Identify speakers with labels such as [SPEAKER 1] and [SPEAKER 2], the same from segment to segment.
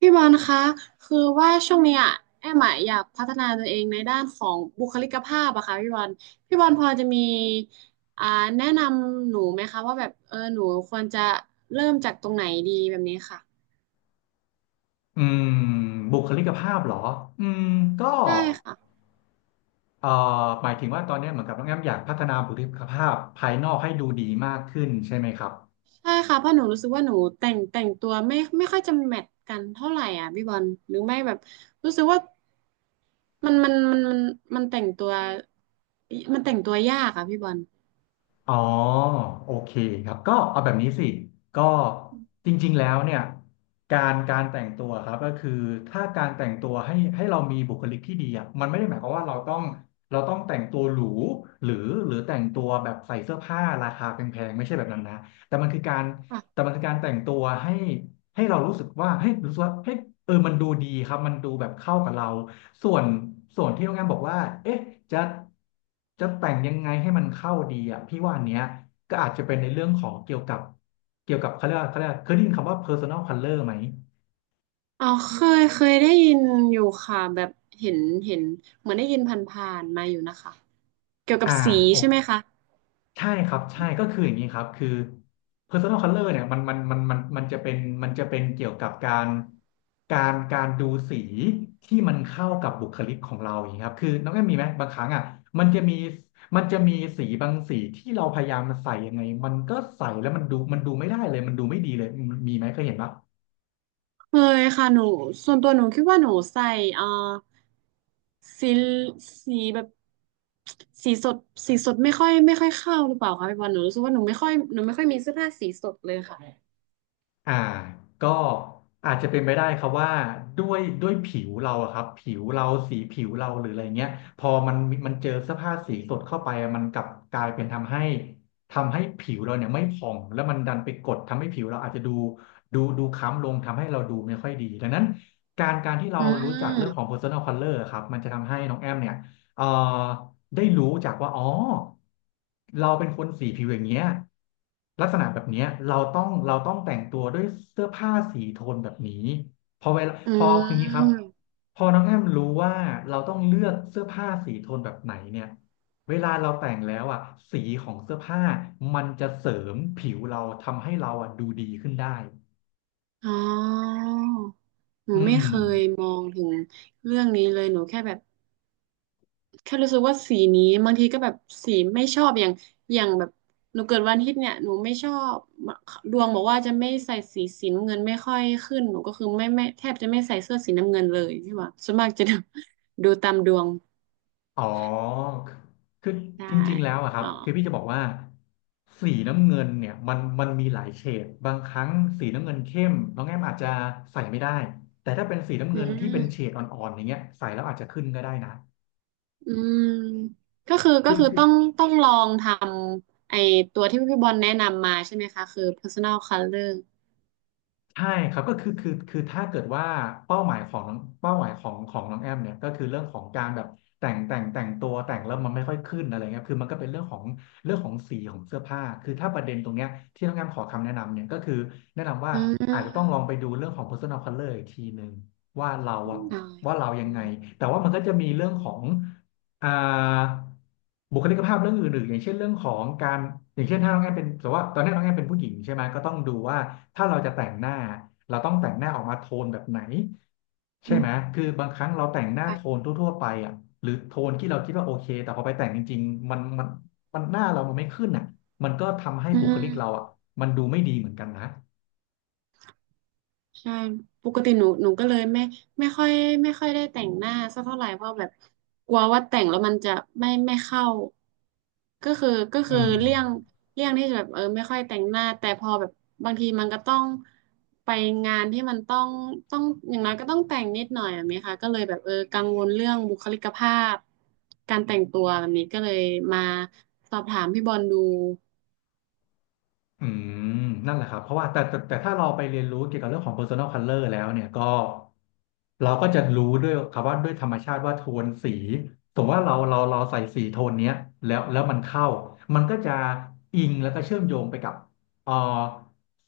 [SPEAKER 1] พี่บอลคะคือว่าช่วงเนี้ยแอมอะอยากพัฒนาตัวเองในด้านของบุคลิกภาพอะค่ะพี่บอลพี่บอลพอจะมีอ่าแนะนำหนูไหมคะว่าแบบหนูควรจะเริ่มจากตรงไหนดีแบบนี้ค่ะ
[SPEAKER 2] อืมบุคลิกภาพเหรออืมก็
[SPEAKER 1] ใช่ค่ะ
[SPEAKER 2] เอ่อหมายถึงว่าตอนนี้เหมือนกับน้องแอมอยากพัฒนาบุคลิกภาพภายนอกให้ดูดีมากขึ้นใช่ไหมครับ
[SPEAKER 1] ใช่ค่ะเพราะหนูรู้สึกว่าหนูแต่งตัวไม่ค่อยจะแมทกันเท่าไหร่อ่ะพี่บอลหรือไม่แบบรู้สึกว่ามันมันแต่งตัวมันแต่งตัวยากอะพี่บอล
[SPEAKER 2] อ๋อโอเคครับก็เอาแบบนี้สิก็จริงๆแล้วเนี่ยการแต่งตัวครับก็คือถ้าการแต่งตัวให้เรามีบุคลิกที่ดีอ่ะมันไม่ได้หมายความว่าเราต้องแต่งตัวหรูหรือหรือแต่งตัวแบบใส่เสื้อผ้าราคาแพงๆไม่ใช่แบบนั้นนะแต่มันคือการ
[SPEAKER 1] ค่ะ
[SPEAKER 2] มันคือการแต่งตัวให้เรารู้สึกว่าให้ยรู้สึกว่าเฮ้ยเออมันดูดีครับมันดูแบบเข้ากับเราส่วนส่วนที่โรงแรมบอกว่าเอ๊ะจะจะแต่งยังไงให้มันเข้าดีอ่ะพี่ว่าอันเนี้ยก็อาจจะเป็นในเรื่องของเกี่ยวกับเขาเรียกว่าเขาเรียกว่าเคยได้ยินคำว่า personal color ไหม
[SPEAKER 1] อ๋อเคยได้ยินอยู่ค่ะแบบเห็นเห็นเหมือนได้ยินผ่านๆมาอยู่นะคะเกี่ยวกับ
[SPEAKER 2] อ่า
[SPEAKER 1] สี
[SPEAKER 2] โอ
[SPEAKER 1] ใช่ไหมคะ
[SPEAKER 2] ใช่ครับใช่ก็คืออย่างนี้ครับคือ personal color เนี่ยมันจะเป็นจะเป็นเกี่ยวกับการการดูสีที่มันเข้ากับบุคลิกของเราอย่างนี้ครับคือน้องแอมมีไหมบางครั้งอ่ะมันจะมีมันจะมีสีบางสีที่เราพยายามใส่ยังไงมันก็ใส่แล้วมันดูไม่ได้เลยมันดูไม่ดีเลยมีไหมเคยเห็นปะ
[SPEAKER 1] เคยค่ะหนูส่วนตัวหนูคิดว่าหนูใส่เอ่อสีสีแบบสีสดสีสดไม่ค่อยเข้าหรือเปล่าคะพี่บอลหนูรู้สึกว่าหนูไม่ค่อยมีเสื้อผ้าสีสดเลยค่ะ
[SPEAKER 2] อ่าก็อาจจะเป็นไปได้ครับว่าด้วยผิวเราอะครับผิวเราสีผิวเราหรืออะไรเงี้ยพอมันเจอเสื้อผ้าสีสดเข้าไปอะมันกลับกลายเป็นทำให้ผิวเราเนี่ยไม่ผ่องแล้วมันดันไปกดทำให้ผิวเราอาจจะดูดูคล้ำลงทำให้เราดูไม่ค่อยดีดังนั้นการที่เรา
[SPEAKER 1] อื
[SPEAKER 2] รู้จักเรื่องของ
[SPEAKER 1] ม
[SPEAKER 2] personal color อะครับมันจะทำให้น้องแอมเนี่ย เอ่อได้รู้จากว่าอ๋อเราเป็นคนสีผิวอย่างเงี้ยลักษณะแบบเนี้ยเราต้องแต่งตัวด้วยเสื้อผ้าสีโทนแบบนี้พอเวลา
[SPEAKER 1] อื
[SPEAKER 2] พอคืองี้ครับ
[SPEAKER 1] ม
[SPEAKER 2] พอน้องแอมรู้ว่าเราต้องเลือกเสื้อผ้าสีโทนแบบไหนเนี่ยเวลาเราแต่งแล้วอ่ะสีของเสื้อผ้ามันจะเสริมผิวเราทำให้เราอ่ะดูดีขึ้นได้
[SPEAKER 1] อ๋อหนู
[SPEAKER 2] อื
[SPEAKER 1] ไม่
[SPEAKER 2] ม
[SPEAKER 1] เคยมองถึงเรื่องนี้เลยหนูแค่แบบ แค่รู้สึกว่าสีนี้บางทีก็แบบสีไม่ชอบอย่างแบบหนูเกิดวันอาทิตย์เนี่ยหนูไม่ชอบดวงบอกว่าจะไม่ใส่สีน้ำเงินไม่ค่อยขึ้นหนูก็คือไม่แทบจะไม่ใส่เสื้อสีน้ำเงินเลยใช่ปะส่วนมากจะดู ดูตามดวง
[SPEAKER 2] อ๋อคือ
[SPEAKER 1] ได้
[SPEAKER 2] จริงๆ แล้วอะครั
[SPEAKER 1] อ๋
[SPEAKER 2] บ
[SPEAKER 1] อ
[SPEAKER 2] คือพี่จะบอกว่าสีน้ำเงินเนี่ยมันมีหลายเฉดบางครั้งสีน้ำเงินเข้มน้องแอมอาจจะใส่ไม่ได้แต่ถ้าเป็นสีน้ำ
[SPEAKER 1] อื
[SPEAKER 2] เงินที่เป็นเฉ
[SPEAKER 1] ม
[SPEAKER 2] ดอ่อนๆอย่างเงี้ยใส่แล้วอาจจะขึ้นก็ได้นะ
[SPEAKER 1] อืมก็คือก็
[SPEAKER 2] คือ
[SPEAKER 1] คือต้องลองทำไอตัวที่พี่บอลแนะนำมาใช่ไหมคะคือ personal color
[SPEAKER 2] ใช่ครับก็คือคือถ้าเกิดว่าเป้าหมายของเป้าหมายของของน้องแอมเนี่ยก็คือเรื่องของการแบบแต่งตัวแต่งแล้วมันไม่ค่อยขึ้นอะไรเงี้ยคือมันก็เป็นเรื่องของสีของเสื้อผ้าคือถ้าประเด็นตรงเนี้ยที่น้องแอมขอคำแนะนำเนี่ยก็คือแนะนำว่า
[SPEAKER 1] อื
[SPEAKER 2] อาจจะต้องล
[SPEAKER 1] ม
[SPEAKER 2] องไปดูเรื่องของ personal color อีกทีหนึ่งว่าเราอะ
[SPEAKER 1] อ๋อ
[SPEAKER 2] ว่าเรายังไง
[SPEAKER 1] อ
[SPEAKER 2] แต่ว่ามันก็จะมีเรื่องของ อ่าบุคลิกภาพเรื่องอื่นๆอย่างเช่นเรื่องของการอย่างเช่นถ้าน้องแอนเป็นสมมติว่าตอนนี้น้องแอนเป็นผู้หญิงใช่ไหมก็ต้องดูว่าถ้าเราจะแต่งหน้าเราต้องแต่งหน้าออกมาโทนแบบไหนใช่
[SPEAKER 1] ื
[SPEAKER 2] ไหม
[SPEAKER 1] ม
[SPEAKER 2] คือบางครั้งเราแต่งหน้าโท
[SPEAKER 1] ่
[SPEAKER 2] นทั่วๆไปอ่ะหรือโทนที่เราคิดว่าโอเคแต่พอไปแต่งจริงๆมันมันหน้าเรามันไม่ขึ้นอ่ะมันก็ทำให้
[SPEAKER 1] อื
[SPEAKER 2] บุคลิกเรา
[SPEAKER 1] ม
[SPEAKER 2] อ่ะมันดูไม่ดีเหมือนกันนะ
[SPEAKER 1] ใช่ปกติหนูก็เลยไม่ค่อยไม่ค่อยได้แต่งหน้าสักเท่าไหร่เพราะแบบกลัวว่าแต่งแล้วมันจะไม่เข้าก็คือ
[SPEAKER 2] อืม
[SPEAKER 1] เลี่ยงเลี่ยงที่จะแบบไม่ค่อยแต่งหน้าแต่พอแบบบางทีมันก็ต้องไปงานที่มันต้องอย่างน้อยก็ต้องแต่งนิดหน่อยแบบนี้ค่ะก็เลยแบบกังวลเรื่องบุคลิกภาพการแต่งตัวแบบนี้ก็เลยมาสอบถามพี่บอลดู
[SPEAKER 2] อืมนั่นแหละครับเพราะว่าแต่ถ้าเราไปเรียนรู้เกี่ยวกับเรื่องของ personal color แล้วเนี่ยก็เราก็จะรู้ด้วยครับว่าด้วยธรรมชาติว่าโทนสีสมมติว่าเราใส่สีโทนเนี้ยแล้วมันเข้ามันก็จะอิงแล้วก็เชื่อมโยงไปกับเอ่อ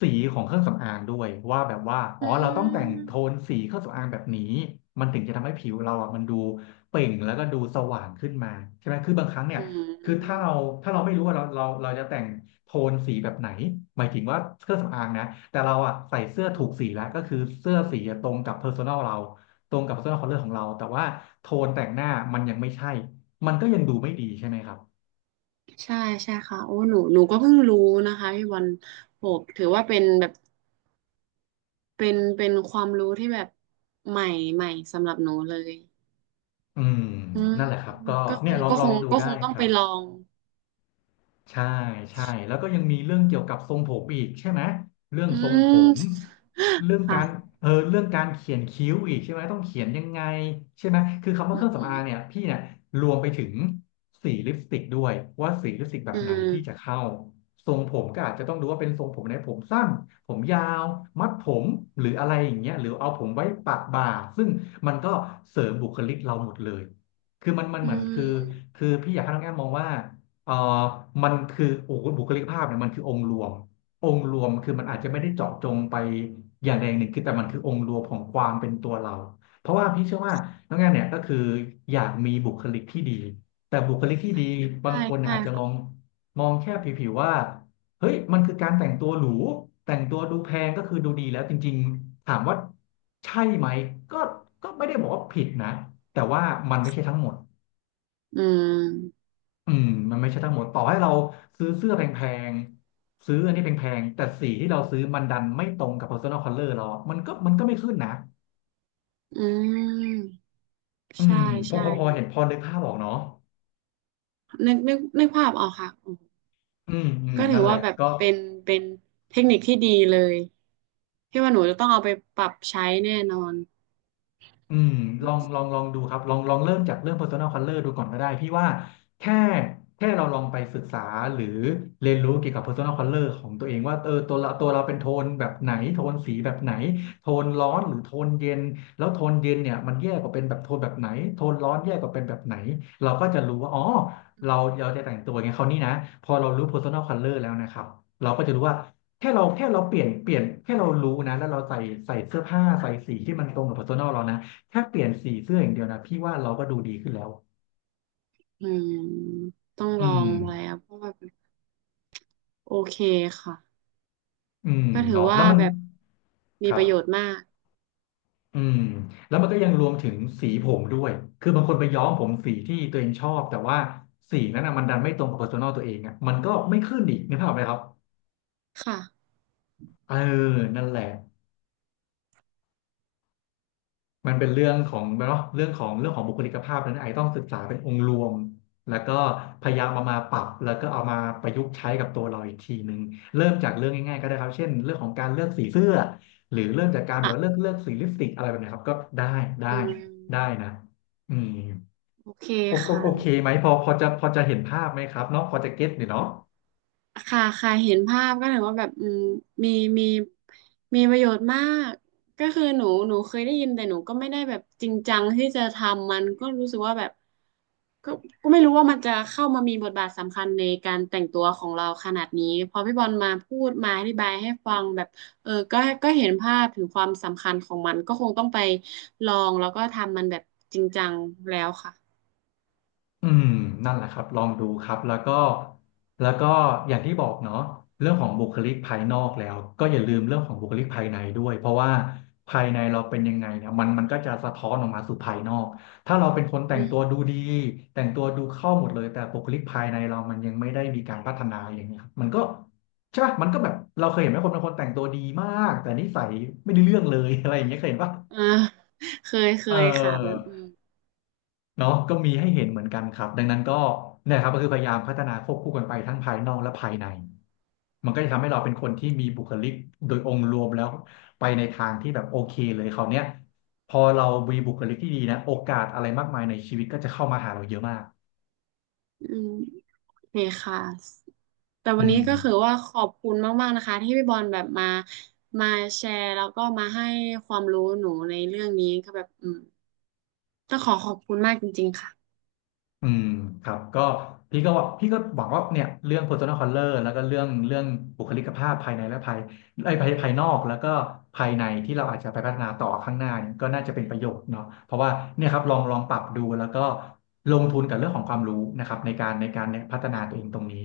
[SPEAKER 2] สีของเครื่องสำอางด้วยว่าแบบว่าอ๋
[SPEAKER 1] อื
[SPEAKER 2] อเราต้องแต่งโทน
[SPEAKER 1] ม
[SPEAKER 2] สีเครื่องสำอางแบบนี้มันถึงจะทำให้ผิวเราอ่ะมันดูเปล่งแล้วก็ดูสว่างขึ้นมาใช่ไหมคือบางครั้งเนี่ย
[SPEAKER 1] อื
[SPEAKER 2] คือ
[SPEAKER 1] ม
[SPEAKER 2] ถ้าเราไม่รู้ว่าเราจะแต่งโทนสีแบบไหนหมายถึงว่าเครื่องสำอางนะแต่เราอ่ะใส่เสื้อถูกสีแล้วก็คือเสื้อสีตรงกับ personal เราตรงกับ personal color ของเราแต่ว่าโทนแต่งหน้ามันยังไม่ใช่มันก็ยังดูไม่ดีใช่ไหมครับ
[SPEAKER 1] ใช่ใช่ค่ะโอ้หนูก็เพิ่งรู้นะคะพี่บอลโหถือว่าเป็นแบบเป็นเป็นความรู้ที่แบบใหม่ใหม่สำหรับหนูเลย
[SPEAKER 2] อืม
[SPEAKER 1] อืม
[SPEAKER 2] นั่นแหละครับก็
[SPEAKER 1] ก็ค
[SPEAKER 2] เนี่ย
[SPEAKER 1] ง
[SPEAKER 2] ลอง
[SPEAKER 1] ก็
[SPEAKER 2] ล
[SPEAKER 1] ค
[SPEAKER 2] อง
[SPEAKER 1] ง
[SPEAKER 2] ดู
[SPEAKER 1] ก็ค
[SPEAKER 2] ได้
[SPEAKER 1] งต้อ
[SPEAKER 2] ค
[SPEAKER 1] งไป
[SPEAKER 2] รับ
[SPEAKER 1] ลอง
[SPEAKER 2] ใช่ใช่แล้วก็ยังมีเรื่องเกี่ยวกับทรงผมอีกใช่ไหมเรื่อง
[SPEAKER 1] อื
[SPEAKER 2] ทรงผ
[SPEAKER 1] ม
[SPEAKER 2] มเรื่องการ
[SPEAKER 1] ค่ะ
[SPEAKER 2] เรื่องการเขียนคิ้วอีกใช่ไหมต้องเขียนยังไงใช่ไหมคือคำว่า
[SPEAKER 1] อืม
[SPEAKER 2] เครื่องสำอางเนี่ยพี่เนี่ยรวมไปถึงสีลิปสติกด้วยว่าสีลิปสติกแบ
[SPEAKER 1] อื
[SPEAKER 2] บไหนที่จะ
[SPEAKER 1] ม
[SPEAKER 2] เข้าทรงผมก็อาจจะต้องดูว่าเป็นทรงผมไหนผมสั้นผมยาวมัดผมหรืออะไรอย่างเงี้ยหรือเอาผมไว้ปะบ่าซึ่งมันก็เสริมบุคลิกเราหมดเลยคือมัน
[SPEAKER 1] อื
[SPEAKER 2] เหมือนคือ
[SPEAKER 1] ม
[SPEAKER 2] คือพี่อยากให้น้องแอมมองว่า เอ่อมันคือโอ้โหบุคลิกภาพเนี่ยมันคือองค์รวมองค์รวมคือมันอาจจะไม่ได้เจาะจงไปอย่างใดอย่างหนึ่งคือแต่มันคือองค์รวมของความเป็นตัวเราเพราะว่าพี่เชื่อว่าน้องแอมเนี่ยก็คืออยากมีบุคลิกที่ดีแต่บุคลิกที่ดีบา
[SPEAKER 1] ใช่
[SPEAKER 2] งคนเนี่ย
[SPEAKER 1] ใช่
[SPEAKER 2] อาจจะมอง
[SPEAKER 1] ค่ะ
[SPEAKER 2] มองแค่ผิวๆว่าเฮ้ยมันคือการแต่งตัวหรูแต่งตัวดูแพงก็คือดูดีแล้วจริงๆถามว่าใช่ไหมก็ไม่ได้บอกว่าผิดนะแต่ว่ามันไม่ใช่ทั้งหมด
[SPEAKER 1] อืม
[SPEAKER 2] อืมมันไม่ใช่ทั้งหมดต่อให้เราซื้อเสื้อแพงๆซื้ออันนี้แพงๆแต่สีที่เราซื้อมันดันไม่ตรงกับ personal color เราอะมันก็ไม่ขึ้นนะ
[SPEAKER 1] อืม
[SPEAKER 2] อื
[SPEAKER 1] ใช่
[SPEAKER 2] มพอ
[SPEAKER 1] ใช่
[SPEAKER 2] พอพอ
[SPEAKER 1] หนู
[SPEAKER 2] เห็นพอนึกภาพออกเนาะ
[SPEAKER 1] นึกภาพออกค่ะอืม
[SPEAKER 2] อืมอืม
[SPEAKER 1] ก็ถื
[SPEAKER 2] นั่
[SPEAKER 1] อ
[SPEAKER 2] นแหละ
[SPEAKER 1] ว่าแบบ
[SPEAKER 2] ก็
[SPEAKER 1] เป็นเทคนิคที่ดีเลยที่ว่าหนูจะต้องเอาไปปรับใช้แน่นอน
[SPEAKER 2] อืมลองลองลองดูครับลองลองเริ่มจากเรื่อง personal color ดูก่อนก็ได้พี่ว่าแค่แค่เราลองไปศึกษาหรือเรียนรู้เกี่ยวกับ personal color ของตัวเองว่าเออตัวเราเป็นโทนแบบไหนโทนสีแบบไหนโทนร้อนหรือโทนเย็นแล้วโทนเย็นเนี่ยมันแย่กว่าเป็นแบบโทนแบบไหนโทนร้อนแย่กว่าเป็นแบบไหนเราก็จะรู้ว่าอ๋อเราเราจะแต่งตัวไงเขาวนี่นะพอเรารู้ personal color แล้วนะครับเราก็จะรู้ว่าแค่เราเปลี่ยนแค่เรารู้นะแล้วเราใส่เสื้อผ้าใส่สีที่มันตรงกับ personal เรานะ แค่เปลี่ยนสีเสื้ออย่างเดียวนะพี่ว่าเราก็ดูดีขึ้นแล้ว
[SPEAKER 1] อืมต้อง
[SPEAKER 2] อื
[SPEAKER 1] ลอ
[SPEAKER 2] ม
[SPEAKER 1] งไว้อะเพราะว่าแบบโอเคค่ะ
[SPEAKER 2] อืม
[SPEAKER 1] ก็ถือ
[SPEAKER 2] เนาะแล้
[SPEAKER 1] ว่า
[SPEAKER 2] วมัน
[SPEAKER 1] แบบมี
[SPEAKER 2] ครั
[SPEAKER 1] ประโยช
[SPEAKER 2] บ
[SPEAKER 1] น์มาก
[SPEAKER 2] อืมแล้วมันก็ยังรวมถึงสีผมด้วย คือบางคนไปย้อมผมสีที่ตัวเองชอบแต่ว่าสีนั้นอ่ะมันดันไม่ตรงกับ p e r s o n a l ตัวเองอ่ะมันก็ไม่ขึ้นอีกนึกภาพไหมครับ
[SPEAKER 1] ค่ะ
[SPEAKER 2] เออ นั่นแหละ มันเป็นเรื่องของเนาะเรื่องของเรื่องของบุคลิกภาพนั้นไอต้องศึกษาเป็นองค์รวมแล้วก็พยายามเอามาปรับแล้วก็เอามาประยุกต์ใช้กับตัวเราอีกทีหนึ่งเริ่มจากเรื่องง่ายๆก็ได้ครับเช่นเรื่องของการเลือกสีเสื้อหรือเริ่มจากการแบบว่าเลือก
[SPEAKER 1] ค่ะ
[SPEAKER 2] เลือกสีลิปสติกอะไรแบบเนี้ยครับก็ได้ได้
[SPEAKER 1] อืม
[SPEAKER 2] ได้นะอืม
[SPEAKER 1] โอเค
[SPEAKER 2] โอโอ
[SPEAKER 1] ค่ะ
[SPEAKER 2] โอเคไหมพอจะเห็นภาพไหมครับเนาะพอจะเก็ตเนี่ยเนาะ
[SPEAKER 1] ค่ะค่ะเห็นภาพก็ถือว่าแบบอืมมีมีมีประโยชน์มากก็คือหนูเคยได้ยินแต่หนูก็ไม่ได้แบบจริงจังที่จะทำมันก็รู้สึกว่าแบบก็ก็ไม่รู้ว่ามันจะเข้ามามีบทบาทสำคัญในการแต่งตัวของเราขนาดนี้พอพี่บอลมาพูดมาอธิบายให้ฟังแบบเออก็ก็เห็นภาพถึงความสำคัญของมันก็คงต้องไปลองแล้วก็ทำมันแบบจริงจังแล้วค่ะ
[SPEAKER 2] อืมนั่นแหละครับลองดูครับแล้วก็แล้วก็อย่างที่บอกเนาะเรื่องของบุคลิกภายนอกแล้วก็อย่าลืมเรื่องของบุคลิกภายในด้วยเพราะว่าภายในเราเป็นยังไงเนี่ยมันมันก็จะสะท้อนออกมาสู่ภายนอกถ้าเราเป็นคนแต่
[SPEAKER 1] อื
[SPEAKER 2] งตัวดู
[SPEAKER 1] ม
[SPEAKER 2] ดีแต่งตัวดูเข้าหมดเลยแต่บุคลิกภายในเรามันยังไม่ได้มีการพัฒนาอย่างเงี้ยครับมันก็ใช่ปะมันก็แบบเราเคยเห็นไหมคนบางคนแต่งตัวดีมากแต่นิสัยไม่ได้เรื่องเลย อะไรอย่า
[SPEAKER 1] ค่ะ
[SPEAKER 2] งเงี้ยเคย
[SPEAKER 1] ค่ะ
[SPEAKER 2] เห็นปะ
[SPEAKER 1] อ่าเคยเค
[SPEAKER 2] เออ
[SPEAKER 1] ยค่ะแบบอืม
[SPEAKER 2] เนาะก็มีให้เห็นเหมือนกันครับดังนั้นก็เนี่ยครับก็คือพยายามพัฒนาควบคู่กันไปทั้งภายนอกและภายในมันก็จะทำให้เราเป็นคนที่มีบุคลิกโดยองค์รวมแล้วไปในทางที่แบบโอเคเลยคราวเนี้ยพอเรามีบุคลิกที่ดีนะโอกาสอะไรมากมายในชีวิตก็จะเข้ามาหาเราเยอะมาก
[SPEAKER 1] อืม โอเคค่ะแต่
[SPEAKER 2] อื
[SPEAKER 1] วัน
[SPEAKER 2] ม
[SPEAKER 1] นี้ก็คือว่าขอบคุณมากๆนะคะที่พี่บอลแบบมาแชร์แล้วก็มาให้ความรู้หนูในเรื่องนี้ก็แบบอืมต้องขอขอบคุณมากจริงๆค่ะ
[SPEAKER 2] อืมครับก็พี่ก็หวังว่าเนี่ยเรื่อง personal color แล้วก็เรื่องบุคลิกภาพภายในและภายไอ้ยภายภายนอกแล้วก็ภายในที่เราอาจจะไปพัฒนาต่อข้างหน้าเนี่ยก็น่าจะเป็นประโยชน์เนาะเพราะว่าเนี่ยครับลองลองปรับดูแล้วก็ลงทุนกับเรื่องของความรู้นะครับในการเนี่ยพัฒนา
[SPEAKER 1] ค่ะ
[SPEAKER 2] ตัวเองตรงนี้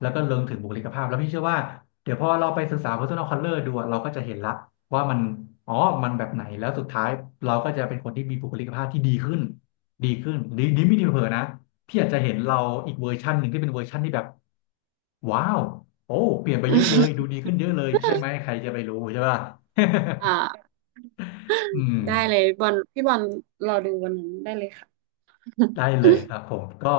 [SPEAKER 2] แล้วก็เรื่องถึงบุคลิกภาพแล้วพี่เชื่อว่าเดี๋ยวพอเราไปศึกษา personal color ดูอะเราก็จะเห็นละว่ามันอ๋อมันแบบไหนแล้วสุดท้ายเราก็จะเป็นคนที่มีบุคลิกภาพที่ดีขึ้น ดีขึ้นดีดีไม่ดีเผลอๆนะพี่อาจจะเห็นเราอีกเวอร์ชันหนึ่งที่เป็นเวอร์ชันที่แบบว้าวโอ้เปลี่ยนไปเยอะเลยดูดีขึ้นเยอะเลยใช่ไหมใครจะไปรู้ใช่ป่ะ
[SPEAKER 1] อ่า
[SPEAKER 2] อืม
[SPEAKER 1] ได้เลยบอลพี่บอลรอดูวันนั้นได้เลยค่ะ
[SPEAKER 2] ได้เลยครับผมก็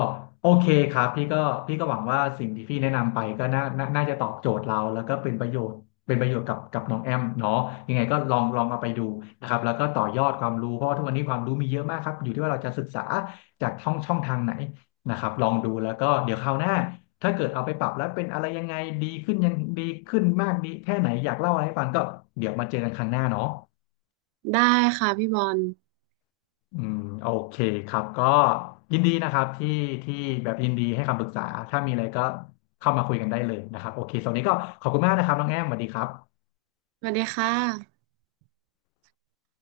[SPEAKER 2] โอเคครับพี่ก็พี่ก็หวังว่าสิ่งที่พี่แนะนำไปก็น่าจะตอบโจทย์เราแล้วก็เป็นประโยชน์เป็นประโยชน์กับน้องแอมเนาะยังไงก็ลองลองเอาไปดูนะครับแล้วก็ต่อยอดความรู้เพราะว่าทุกวันนี้ความรู้มีเยอะมากครับอยู่ที่ว่าเราจะศึกษาจากช่องทางไหนนะครับลองดูแล้วก็เดี๋ยวคราวหน้าถ้าเกิดเอาไปปรับแล้วเป็นอะไรยังไงดีขึ้นยังดีขึ้นมากดีแค่ไหนอยากเล่าอะไรให้ฟังก็เดี๋ยวมาเจอกันครั้งหน้าเนาะ
[SPEAKER 1] ได้ค่ะพี่บอล
[SPEAKER 2] อืมโอเคครับก็ยินดีนะครับที่แบบยินดีให้คำปรึกษาถ้ามีอะไรก็เข้ามาคุยกันได้เลยนะครับโอเคสำหรับวันนี้ก็ขอบคุณมากนะครับน้องแอมสวัสดีครับ
[SPEAKER 1] สวัสดีค่ะ